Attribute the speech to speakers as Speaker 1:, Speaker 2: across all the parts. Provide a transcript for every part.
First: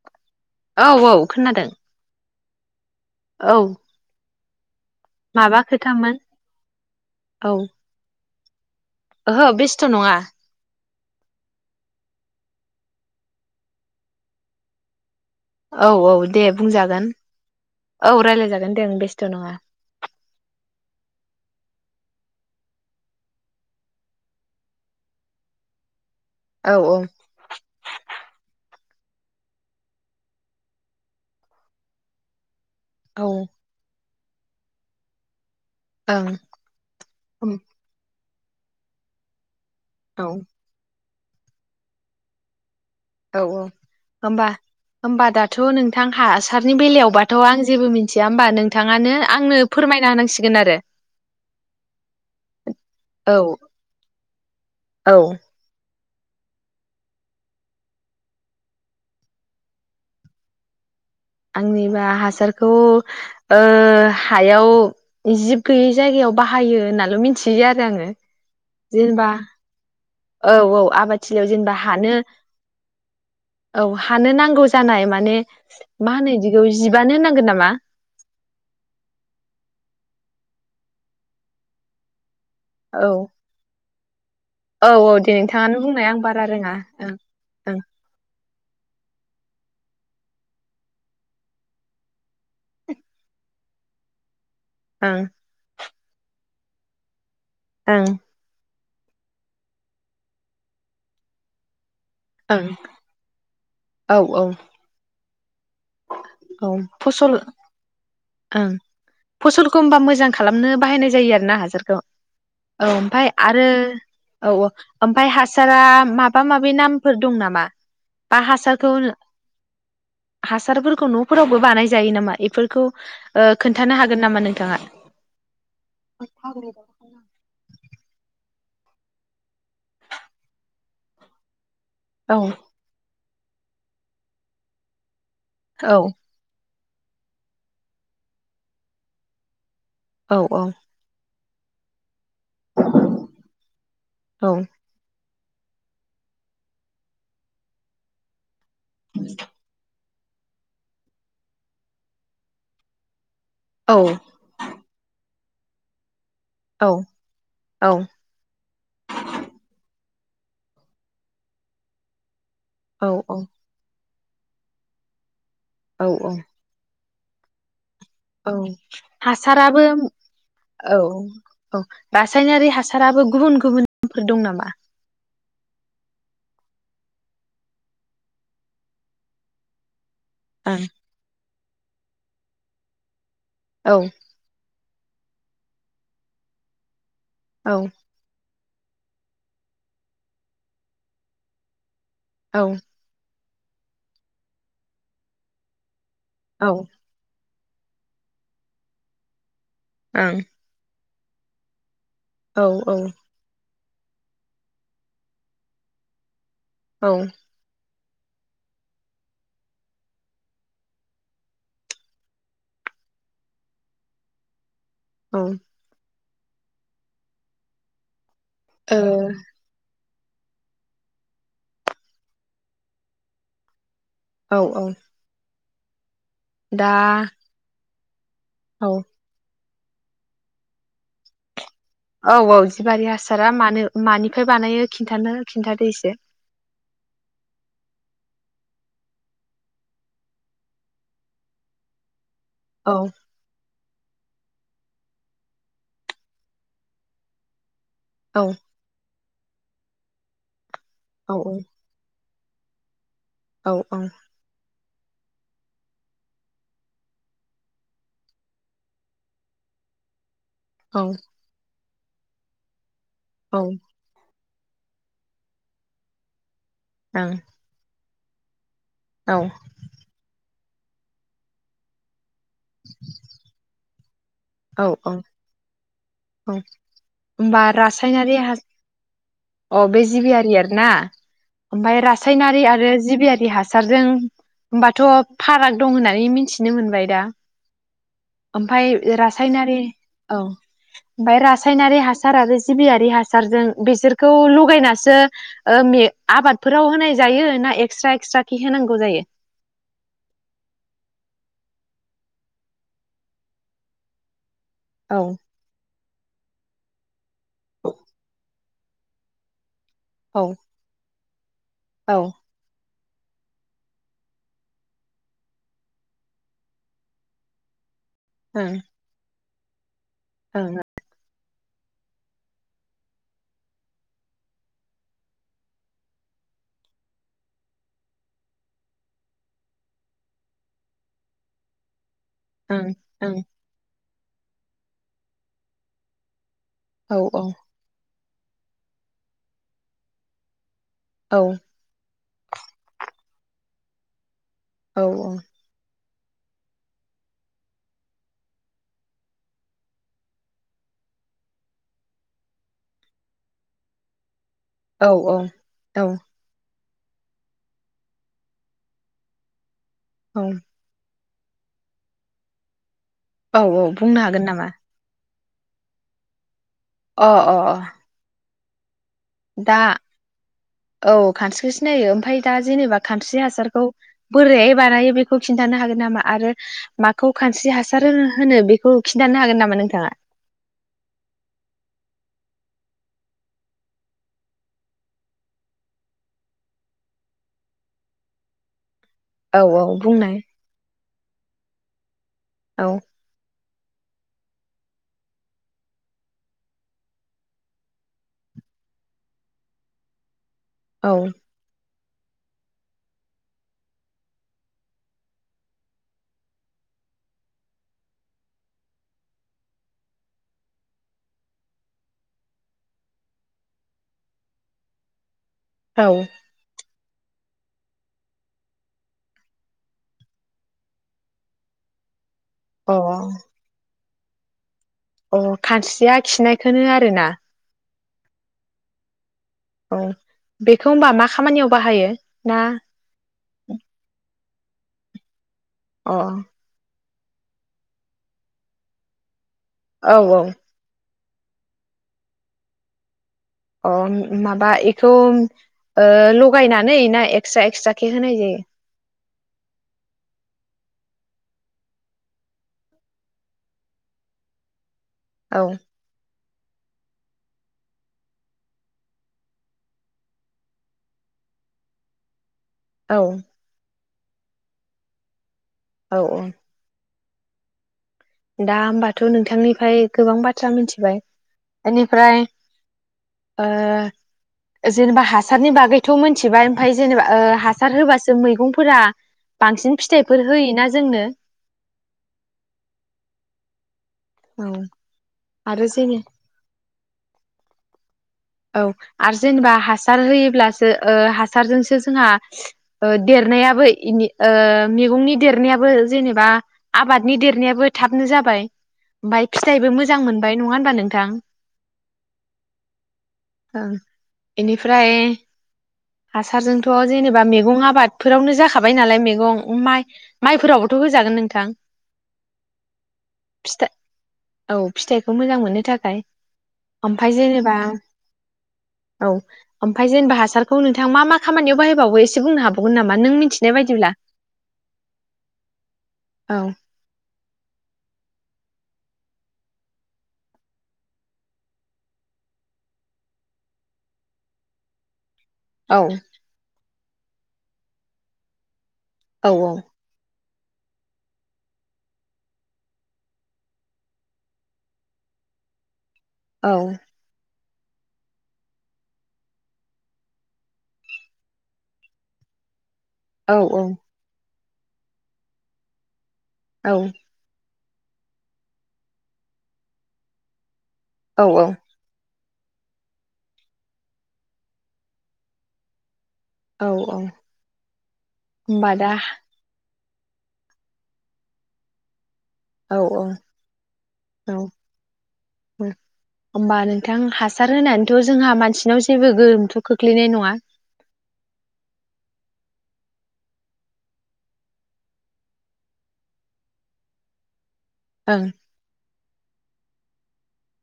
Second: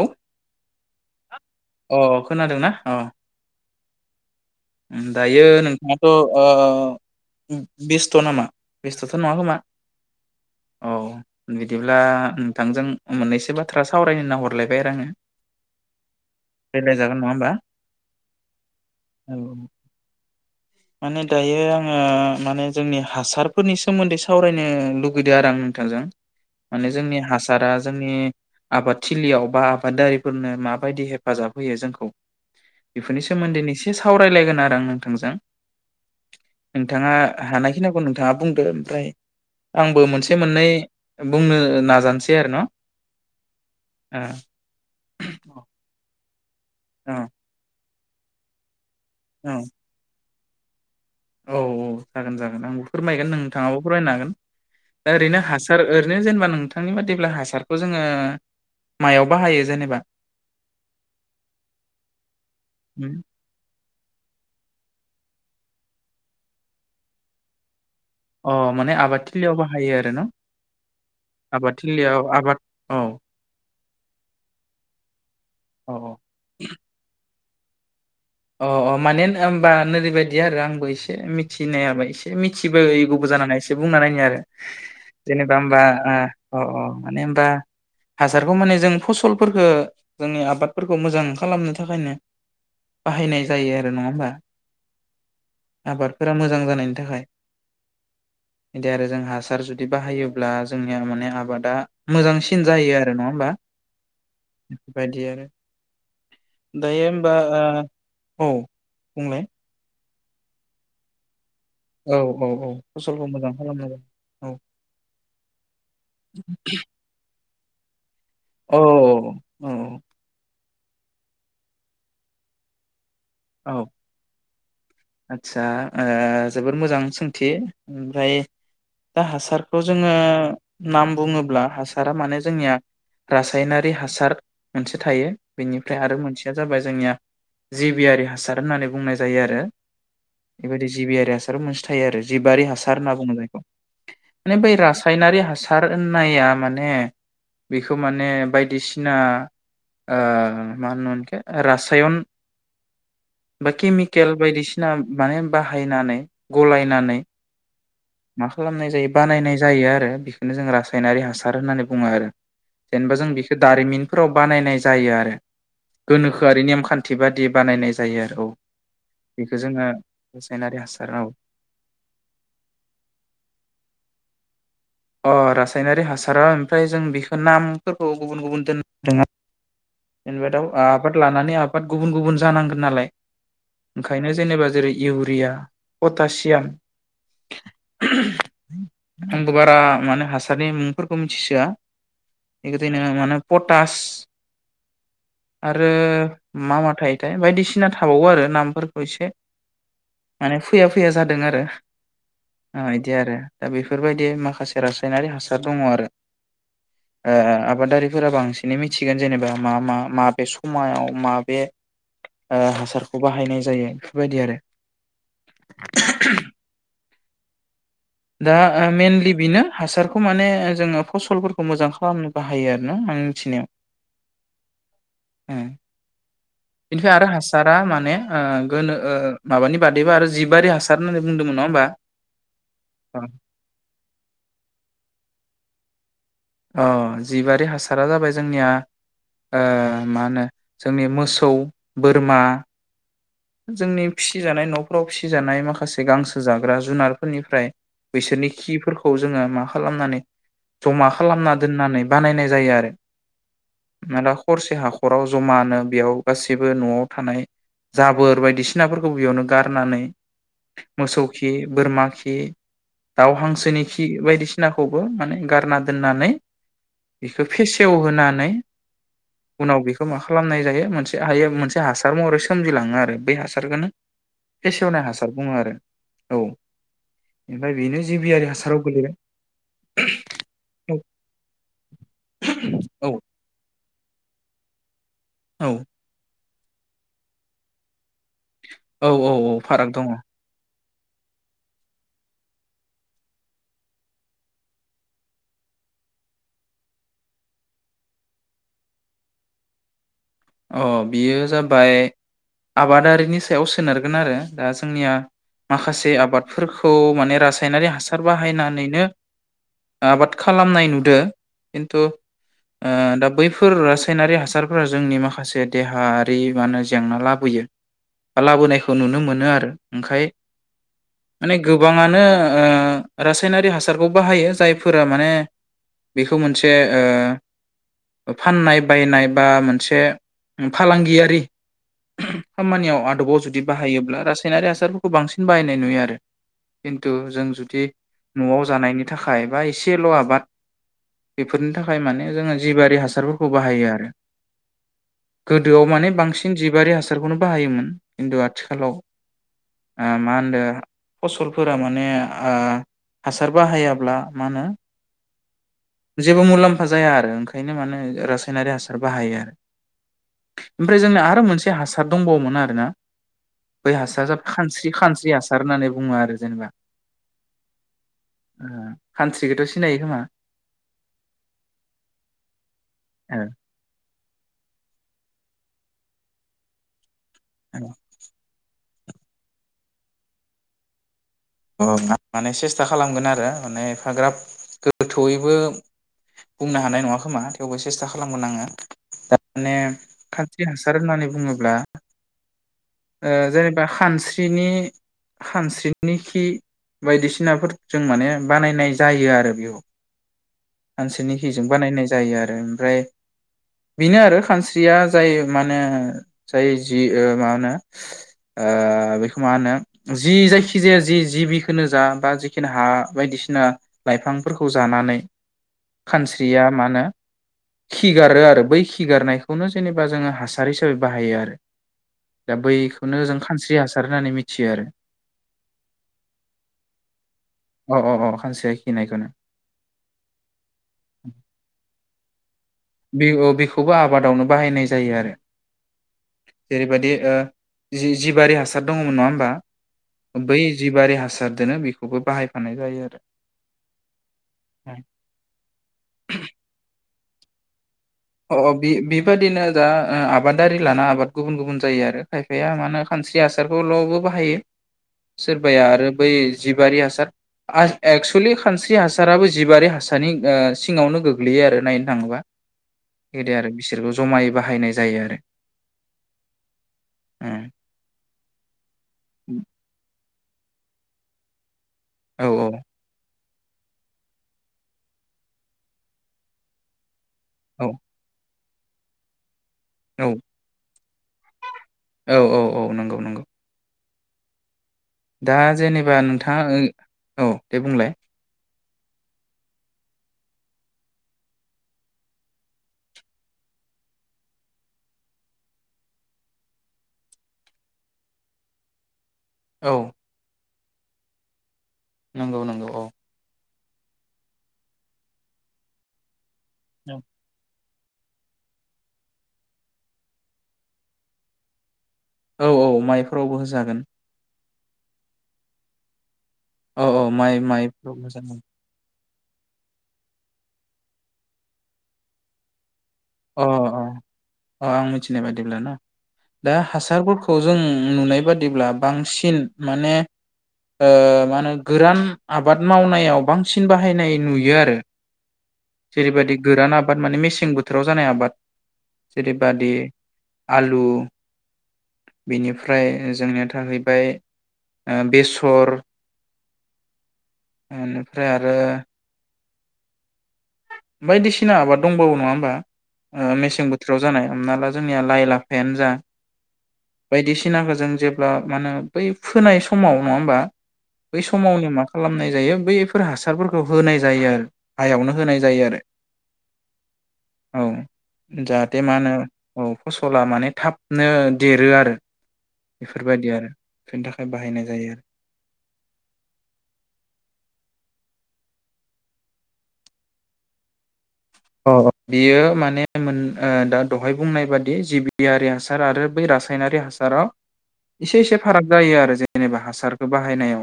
Speaker 1: अ
Speaker 2: औ औ खोनादों।
Speaker 1: खोनादों ना? अ'।
Speaker 2: औ
Speaker 1: दायो
Speaker 2: माबा
Speaker 1: नोंथाङाथ'
Speaker 2: खोथामोन
Speaker 1: ओ
Speaker 2: औ
Speaker 1: बेस्थ' नामा? बेस्थ'थ' नङा
Speaker 2: ओहो
Speaker 1: खोमा
Speaker 2: बेस्थ' नङा।
Speaker 1: औ बिदिब्ला नोंथांजों मोननैसो बाथ्रा सावरायनो होनना हरलायबाय आरो आङो।
Speaker 2: औ औ दे बुंजागोन
Speaker 1: रायज्लायजागोन नङा होमबा
Speaker 2: औ रायलायजागोन दे बेस्थ' नङा
Speaker 1: औ माने दायो आङो माने जोंनि हासारफोरनि सोमोन्दै सावरायनो लुगैदो आरो आं नोंथांजों।
Speaker 2: औ
Speaker 1: माने
Speaker 2: औ
Speaker 1: जोंनि हासारा जोंनि आबादथिलियाव बा आबादारिफोरनो माबायदि हेफाजाब होयो जोंखौ? बेफोरनि
Speaker 2: औ ओं
Speaker 1: सोमोन्दैनो इसे सावरायलायगोन आरो आं नोंथांजों।
Speaker 2: औ
Speaker 1: नोंथाङा हानायखि नोंथाङा बुंद ओफ्राय आंबो मोनसे मोननै बुंनो नाजानसै आरो न
Speaker 2: औ औ होमबा होमबा दाथ' नोंथां हासै हाबनि
Speaker 1: औ
Speaker 2: बेलायावबाथ' आं जेबो मिन थिया होमबा नों नोंथाङानो आंनो फोरमायना हानांसिगोन सिगोन आरो
Speaker 1: औ औ जागोन जागोन आंबो फोरमायगोन
Speaker 2: औ
Speaker 1: नों थाङाबो फोरमायनो हागोन
Speaker 2: औ
Speaker 1: दा ओरैनो हासार ओरैनो जेनेबा नोंथांनि बादिब्ला हासारखौ जोंङो मायाव बाहायो जेनेबा?
Speaker 2: आंनिबा हासारखौ ओ हायाव जिब गैयै जायगायाव बाहायो होननाल' मिथियो आरो आंङो
Speaker 1: अ माने आबादथिलियाव बाहायो आरो न
Speaker 2: औ औ आबाद थलियाव जेनेबा हानो
Speaker 1: आबादथिलियाव आबाद औ
Speaker 2: औ हानो नांगौ जानाय माने
Speaker 1: औ
Speaker 2: मा होनो बिदिखौ जिबानो होनांगोन नामा मा
Speaker 1: अ अ माने होनोमबा नओरैबायाददि आरो आंबो एसे मिथिनायाबा एसे मिथिबो
Speaker 2: औ
Speaker 1: गुबबो जानानै बुंना नायो आरो
Speaker 2: औ औ दे
Speaker 1: जेनेबा
Speaker 2: नोंथाङानो
Speaker 1: होमबा
Speaker 2: बुंनाया आं बारा रोङा ओं ओं
Speaker 1: बेखौ माने जों फसलफोरखौ जोंनि आबादफोरखौ मोजां खालामनो थाखायनो बाहायनाय जायो आरो नङा होमबा।
Speaker 2: ओं
Speaker 1: आबादफोरा मोजां जानायनि थाखाय
Speaker 2: ओं
Speaker 1: बिदि आरो जों हासार जुदि बाहायोब्ला जोंनिया माने आबादा
Speaker 2: ओं
Speaker 1: मोजांसिन
Speaker 2: ओं
Speaker 1: जायो आरो नङा होमबा
Speaker 2: औ औ
Speaker 1: बेफोरबायदि आरो
Speaker 2: औ
Speaker 1: दायो
Speaker 2: फसल
Speaker 1: ओमबा
Speaker 2: ओं फसलखौ होबा मोजां खालामनो बाहायनाय जायो आरो ना हा हासारखौ
Speaker 1: औ
Speaker 2: औ
Speaker 1: फसलखौ
Speaker 2: ओमफ्राय
Speaker 1: मोजां
Speaker 2: आरो
Speaker 1: खालामनांगौ
Speaker 2: औ औ ओमफाय हासारा माबा माबि नामफोर दं नामा? बा
Speaker 1: औ
Speaker 2: हासारखौनो
Speaker 1: औ
Speaker 2: हास हासारफोरखौ न'फोरावबो बानाय जायो नामा इफोरखौ? ओ
Speaker 1: औ
Speaker 2: खोन्थानो हागोन नामा नोंथाङा?
Speaker 1: आदसा ओ जोबोर मोजां सोंथि ओमफ्राय दा हासारखौ जोङो नाम बुङोब्ला हासार सारा
Speaker 2: औ
Speaker 1: माने जोंनिया। रासायनारि हासार मोनसे थायो।
Speaker 2: औ
Speaker 1: बेनिफ्राय आरो मोनसेया जाबाय जोंनिया जिबियारि हासार होननानै बुंनाय जायो आरो।
Speaker 2: औ
Speaker 1: एबायदि जिबि आरि हा आरो मोनसे थायो आरो। जिबारि हासार होनना बुङो जायखौ
Speaker 2: औ
Speaker 1: माने बै रासायनारि हा सार होननाया माने बेखौ माने बाय बायदिसिना ओ मा होनोमोन बेखौ रासायन बा
Speaker 2: औ
Speaker 1: केमिकेल बायदिसि माने बाहायनानै।
Speaker 2: औ
Speaker 1: गलायनानै
Speaker 2: औ
Speaker 1: मा खालामनाय जायो बानायनाय जायो आरो। बेखोनो जों रासायनारि हासार होननानै बुङो आरो।
Speaker 2: औ
Speaker 1: जेनेबा जों
Speaker 2: औ
Speaker 1: बेखौ दारिमिन फोराव बानायनाय जायो आरो।
Speaker 2: औ औ
Speaker 1: गोनोखोआरि नेमखान्थि खान्थि बादियै बानायनाय जायो आरो
Speaker 2: औ हासार
Speaker 1: बेखौ
Speaker 2: हासाराबो
Speaker 1: जोङो रासायनारि हासार
Speaker 2: औ औ रासायनारि हासाराबो गुबुन गुबुनफोर दं नामा?
Speaker 1: अ रासायनारि हासारा ओमफ्राय जों बेखौ नामफोरखौ गुबुन गुबुन दोननोदों इन दाव आबाद लानानै आबाद बाट गुबुन गुबुन जानांगोन नालाय
Speaker 2: ओं
Speaker 1: ओंखायनो जेनेबा जेरै इउरिया पटासियाम
Speaker 2: औ।
Speaker 1: आंबो बारा माने हासारनि मुंफोरखौ मिथिसोआ।
Speaker 2: औ
Speaker 1: बेगोदैनो मानो। पटास। आरो
Speaker 2: औ
Speaker 1: मा मा थायोथाय? बायदिसिना। थिना थाबावो आरो नामफोरखौ एसे।
Speaker 2: ओं
Speaker 1: माने फुया। उफया जादों आरो।
Speaker 2: औ
Speaker 1: अ यदि आरो। दा बेफोरबायदि माखासे रासायनारि हासार दङ आरो।
Speaker 2: औ
Speaker 1: ओ आबादारि। फोरा बांसिन मिथिगोन जेनेबा। मा मा माबे समायाव माबे ओ हासारखौ बाहायनाय जायो? बेफोरबायदि आरो।
Speaker 2: औ।
Speaker 1: [unintelligible] दा मइेनलि बेनो हासारखौ। खौ माने जोङो फसलफोरखौ मोजां खालामनो बाहायो आरो ना आं मिथिनायाव।
Speaker 2: औ -औ-।
Speaker 1: उ।
Speaker 2: दा
Speaker 1: बेनिफ्राय आरो हासारा माने। ओ
Speaker 2: औ
Speaker 1: गोनो ओ माबानि। बादैबा आरो जिबारि हासार होननानै बुंदोंमोन नङा होमबा?
Speaker 2: औ -औ -जिबारि हासारा मानो मानिफ्राय बानायो खिन्थानो खिथ सिन्थादो यसे।
Speaker 1: अ जिबारि हासारा जाबाय जोंनिया ओ मा होनो? जोंनि मोसौ बोर। बोरमा
Speaker 2: औ
Speaker 1: जोंनि। फिसिजानाय न'फोराव फिसिजानाय माखासे गांसो जाग्रा जुनारफोरनिफ्राय।
Speaker 2: औ
Speaker 1: बिसोरनि खिफोरखौ। जोङो माखालामनानै जम
Speaker 2: औ
Speaker 1: खालामना दोननानै बानायनाय। जायो आरो।
Speaker 2: औ औ
Speaker 1: मला खरसे हाख नखराव जमानो बेयाव गासैबो न'आव थानाय जाबोर बायदिसिनाफोरखौ बेयावनो गारनानै।
Speaker 2: औ
Speaker 1: मोसौखि बोरमा। से। दाउ
Speaker 2: ओं
Speaker 1: हांसोनि खि बायदिसि नाखौबो माने गारना दोननानै बेखौ फेसेवहोना नै
Speaker 2: औ
Speaker 1: उनाव बेखौ मा खालामनाय जायो मोनसे हायो मोनसे हासार महरै सोमजिलाङो आरो बै हासारखोनो
Speaker 2: औ
Speaker 1: फेसेवनाय हासार बुङो आरो।
Speaker 2: औ होमबा
Speaker 1: ओमफ्राय बेनो
Speaker 2: रासायनारि
Speaker 1: जिबियारि
Speaker 2: हा,
Speaker 1: हासाराव गोलैबाय
Speaker 2: अ बे जिबियारियारि ओमफाय रासायनारि आरो
Speaker 1: औ
Speaker 2: जिबियारि हासारजों [unintelligible] थ'
Speaker 1: औ
Speaker 2: फाराग दं होननानै मिथि नो मोनबाय दा। ओमफाय
Speaker 1: औ औ औ
Speaker 2: रासायनारि
Speaker 1: फाराग दङ
Speaker 2: औ। ओमफाय रासायनारि हासार आरो जिबियारि हासारजों बिसोरखौ लगायनासो ओ मे आबादफोराव होनाय जायो ना एक्सट्रा एक्सट्रा खे होनांगौ जायो?
Speaker 1: अ बियो जाबाय आबादारिनि सायाव सोनारगोन आरो। दा जोंनिया
Speaker 2: औ
Speaker 1: माखासे आ बादफोरखौ माने रा सायनारि हासार बाहायनानै नो आबाद
Speaker 2: औ
Speaker 1: खालामनाय नुदो। खिन्थु
Speaker 2: औ
Speaker 1: ओ दा बैफोर रासायनारि हासारफोरा जोंनि मा खासे देहाआरि मा ओनो जेंना लाबोयो। लाबोनायखौ नुनो मोनो आरो । ओंखाय माने गोबाङानो ओ रासायनारि हासारखौ बाहायो, जायफोरा माने बेखौ मोनसे ओ फाननाय बायनाय बा मोनसे उम फालांगियारि खामानियाव आदबाव जुदि बाहायोब्ला रासायनारि हासारफोरखौ बांसिन बाहायनाय नुयो आरो। खिन्थु जों जुदि न'आव जानायनि थाखाय बा एसेल' आबाद
Speaker 2: ओं
Speaker 1: बेफोरनि थाखाय माने जोङो जिबारि हासार खौ बाहायो आरो।
Speaker 2: ओं औ
Speaker 1: गोदोआव माने बांसिन जिबारि हासारखौनो बाहायोमोन खिन्थु आथिखालाव ओ मा होनदों फसलफोरा माने ओ हासार बाहायाब्ला मा होनो
Speaker 2: औ
Speaker 1: जेबो मुलाम्फ फा जाया आरो ओंखायनो माने रासायनारि हासार बाहायो आरो
Speaker 2: औ
Speaker 1: ओमफ्राय जोंना आ रो मोनसे हासार दंबावोमोन आरोना
Speaker 2: औ औ
Speaker 1: बै
Speaker 2: बुंनो
Speaker 1: हासार
Speaker 2: हागोन
Speaker 1: जाब
Speaker 2: नामा
Speaker 1: खानस्रि खानस्रि हास सार होननानै बुङो आरो जेनेबा।
Speaker 2: अ अ अ
Speaker 1: उम
Speaker 2: दा औ खानस्रिखौ सिनायो ओमफ्राय दा जेनेबा खानस्रि हासारखौ बोरैहाय बानायो बेखौ खिन्थानो हागोन नामा आरो खौ खानस्रि
Speaker 1: ओ
Speaker 2: हासार होन होनो बे खौ खिन्थानो हागोन नामा नोंथाङा?
Speaker 1: अ मा-माने सेस्था खालामगोन आरो माने एफाग्राब गोथौयैबो बुंनो हानाय नङा खोमा थेवबो सेस्था खालामगोन आङो। [unintelligible]
Speaker 2: औ
Speaker 1: ने
Speaker 2: औ बुंनाय
Speaker 1: खान्स्रि हासार होननानै बुङोब्ला
Speaker 2: औ
Speaker 1: ओ जेने बा खानस्रिनि खानस्रिनि खि बायदिसिनाफोर जों माने बानायनाय जायो आरो बेयाव।
Speaker 2: औ
Speaker 1: हांसोनिखिजों बानायनाय जायो आरो ओमफ्राय बेनो आरो खानस्रिया जाय मा होनो जाय जि ओ मा होनो ओ बेखौ मा होनो जि जायखि जाया जि जिबिखो जा बा जिखिनि हा बायदिसिना लाइफांफोरखौ जानानै खानस्रिया मा होनो खिगारो आरो बै खिगारनायखौनो जेनेबा जोङो हासार हिसाबै बाहायो आरो दा
Speaker 2: औ
Speaker 1: बैखौनो जों खानस्रि हास सार होननानै मिथियो आरो
Speaker 2: अ खानस्रिया खिनायखौनो आरोना
Speaker 1: अ अ अ सानस्रिया खिनायखौनो।
Speaker 2: औ बेखौ होनबा मा खामानियाव बाहायो? ना
Speaker 1: बे अ बेखौबो आबादावनो बाहायनाय जायो आरो
Speaker 2: अ
Speaker 1: जेरै बादि ओ जि जिबारि हासार दङमोन। नङा होमबा?
Speaker 2: औ
Speaker 1: बै जिबारि हास दोनो बेखौबो बाहायफानाय जायो आरो।
Speaker 2: अ माबा
Speaker 1: अ
Speaker 2: इखौ ओ लगायनानै ना? एकस्रा एकस्रा
Speaker 1: अ बि बे बेबायदिनो ओ दा आबादारि लाना आबाद गुबुन गुबुन जायो आरो खायफाया मानो होन खानस्रि हासारखौल'बो बाहायो।
Speaker 2: औ
Speaker 1: सोरबाया आरो बै जिबआारि हासार आ-एक्सुुलि खानस्रि हासाराबो जिबआारि हासारनि ओ सिङावनो गोग्लैयो आरो नायनो थाङोब्ला।
Speaker 2: औ
Speaker 1: एदे आरो बिसोरखौ जमायै बाहायनाय जायो आरो।
Speaker 2: औ औ
Speaker 1: उम
Speaker 2: दा होमबाथ' नोंथांनिफाय गोबां बाथ्रा मिथिबाय। बेनिफ्राय
Speaker 1: ओ
Speaker 2: ओ जेनेबा हासारनि बागैथ' मिथिबाय ओमफ्राय जेनेबा ओ
Speaker 1: औ
Speaker 2: हासार होबासो मैगं फोरा बांसिन
Speaker 1: औ
Speaker 2: फिथाइफोर होयोना? जोंनो
Speaker 1: औ औ औ नंगौ नंगौ।
Speaker 2: औ
Speaker 1: दा
Speaker 2: आरो
Speaker 1: जेनेबा
Speaker 2: जेने
Speaker 1: नोंथाङा ओ औ दे बुंलाय
Speaker 2: औ आरो जेनेबा हासार होयोब्लासो ओ हासारजोंसो जोंहा ओ देरनायाबो ओ मैगंनि देरनायाबो जेनेबा आबादनि देरनायाबो थाबनो जाबाय। ओमफ्राय फिथाइबो
Speaker 1: औ
Speaker 2: मोजां मोनबाय। नङा होनबा नोंथां?
Speaker 1: नंगौ नंगौ औ।
Speaker 2: ओं इनिफ्राय हासारजोंथ' जेनेबा मेगं आबाद फोरावनो जाखाबाय नालाय मैगं माइ-माइफोरावबोथ' होजागोन नोंथां?
Speaker 1: औ औ माइफोरावबो
Speaker 2: फिथाइ
Speaker 1: होजागोन।
Speaker 2: औ फिथाइखौ मोजां मोननो थाखाय।
Speaker 1: औ औ
Speaker 2: ओमफाय
Speaker 1: माइ
Speaker 2: जेनेबा
Speaker 1: [inaudible]
Speaker 2: औ ओमफ्राय जेनेबा हासारखौ नोंथां मा मा खामानियाव बाहायबावो एसे बुंनो हाबा
Speaker 1: अ अ अ आं मिथिनाय बादिब्ला ना
Speaker 2: औ
Speaker 1: दा हासारफोरखौ जों नुनाय बा बादिब्ला बांसिन माने मा होनो गोरान आबाद मावनायाव बांसिन बाहायनाय नुयो आरो
Speaker 2: औ
Speaker 1: । जेरैबायदि गोरान आ माने मेसें बो थोराव जानाय आबाद ।
Speaker 2: औ
Speaker 1: जेरैबादि आलु बेनिफ्राय जोंनिया थाहैबाय बेसर ।
Speaker 2: औ ।
Speaker 1: बेनिफ्राय आरो । बायदिसिना आबाद दंबावो नङा होमबा?
Speaker 2: औ
Speaker 1: मेसें बोथोराव जानाय । हमना ला जोंनिया लाइ लाफायानो जा
Speaker 2: औ ।
Speaker 1: सिनाखौ जों जेब्ला मा होनो बै फोनाय समाव नङा होमबा? बै
Speaker 2: औ
Speaker 1: समावनो मा खालामनाय बैफोर हासार फोरखौ होनाय जायो आरो हायावनो होनाय जायो आरो
Speaker 2: औ औ
Speaker 1: । औ
Speaker 2: होमबा
Speaker 1: जाहाथे
Speaker 2: दा
Speaker 1: मा होनो औ । फसला माने थाबनो देरो आरो ।
Speaker 2: औ औ औ
Speaker 1: बाहायनाय जायो
Speaker 2: होमबा नोंथां हासार होनानैथ' जोंहा मानसिनाव जेबो गोहोमथ' खोख्लैनाय नङा?
Speaker 1: अ बियो माने मोन दा दहाय बुंनाय बादि जिबियारि हासार आरो बै रासायनारि हासाराव इसे
Speaker 2: ओं
Speaker 1: एसे फाराग जायो आरो जेनेबा हासा हासारखौ बाहायनायाव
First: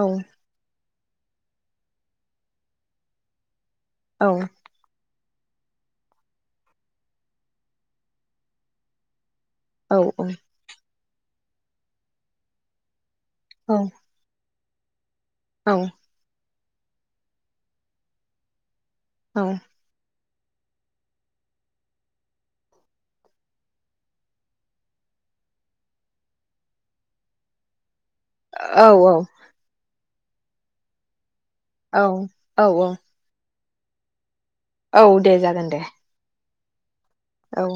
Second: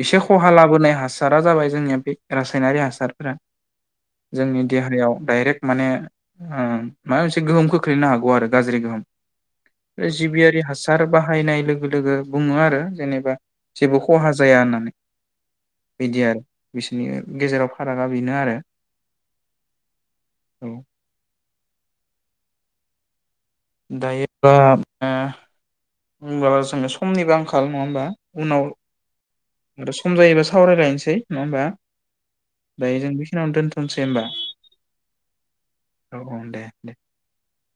Speaker 2: औ
Speaker 1: एसे खहा लाबोनाय हा हासारा जाबाय जोंनिया बे रासायनारि हासारफोरा ।
Speaker 2: औ ।
Speaker 1: डायरेक्ट माने माबा मोनसे गोहोम खोख्लैनो हागौ आरो गाज्रि गोहोम
Speaker 2: औ
Speaker 1: । जिबियारि हासार बा बाहायनाय लोगो लोगो बुङो आरो जेनेबा
Speaker 2: औ
Speaker 1: जेबो खहा जाया होनना ।
Speaker 2: औ
Speaker 1: [inaudible] बिदि आरो । बिसोरनि गेजेराव फारागा बेनो आरो ।
Speaker 2: [inaudible]
Speaker 1: औ । दायो होनबा जोङो समनिबो आंखाल नङा होमबा? उनाव
Speaker 2: औ औ।
Speaker 1: सम जायोबा सावरायलायनोसै नङा होमबा
Speaker 2: औ औ
Speaker 1: दायो जों बेखिनियावनो दोन थनोसै होनोमबा।
Speaker 2: औ दे जागोन दे।
Speaker 1: दे।
Speaker 2: औ।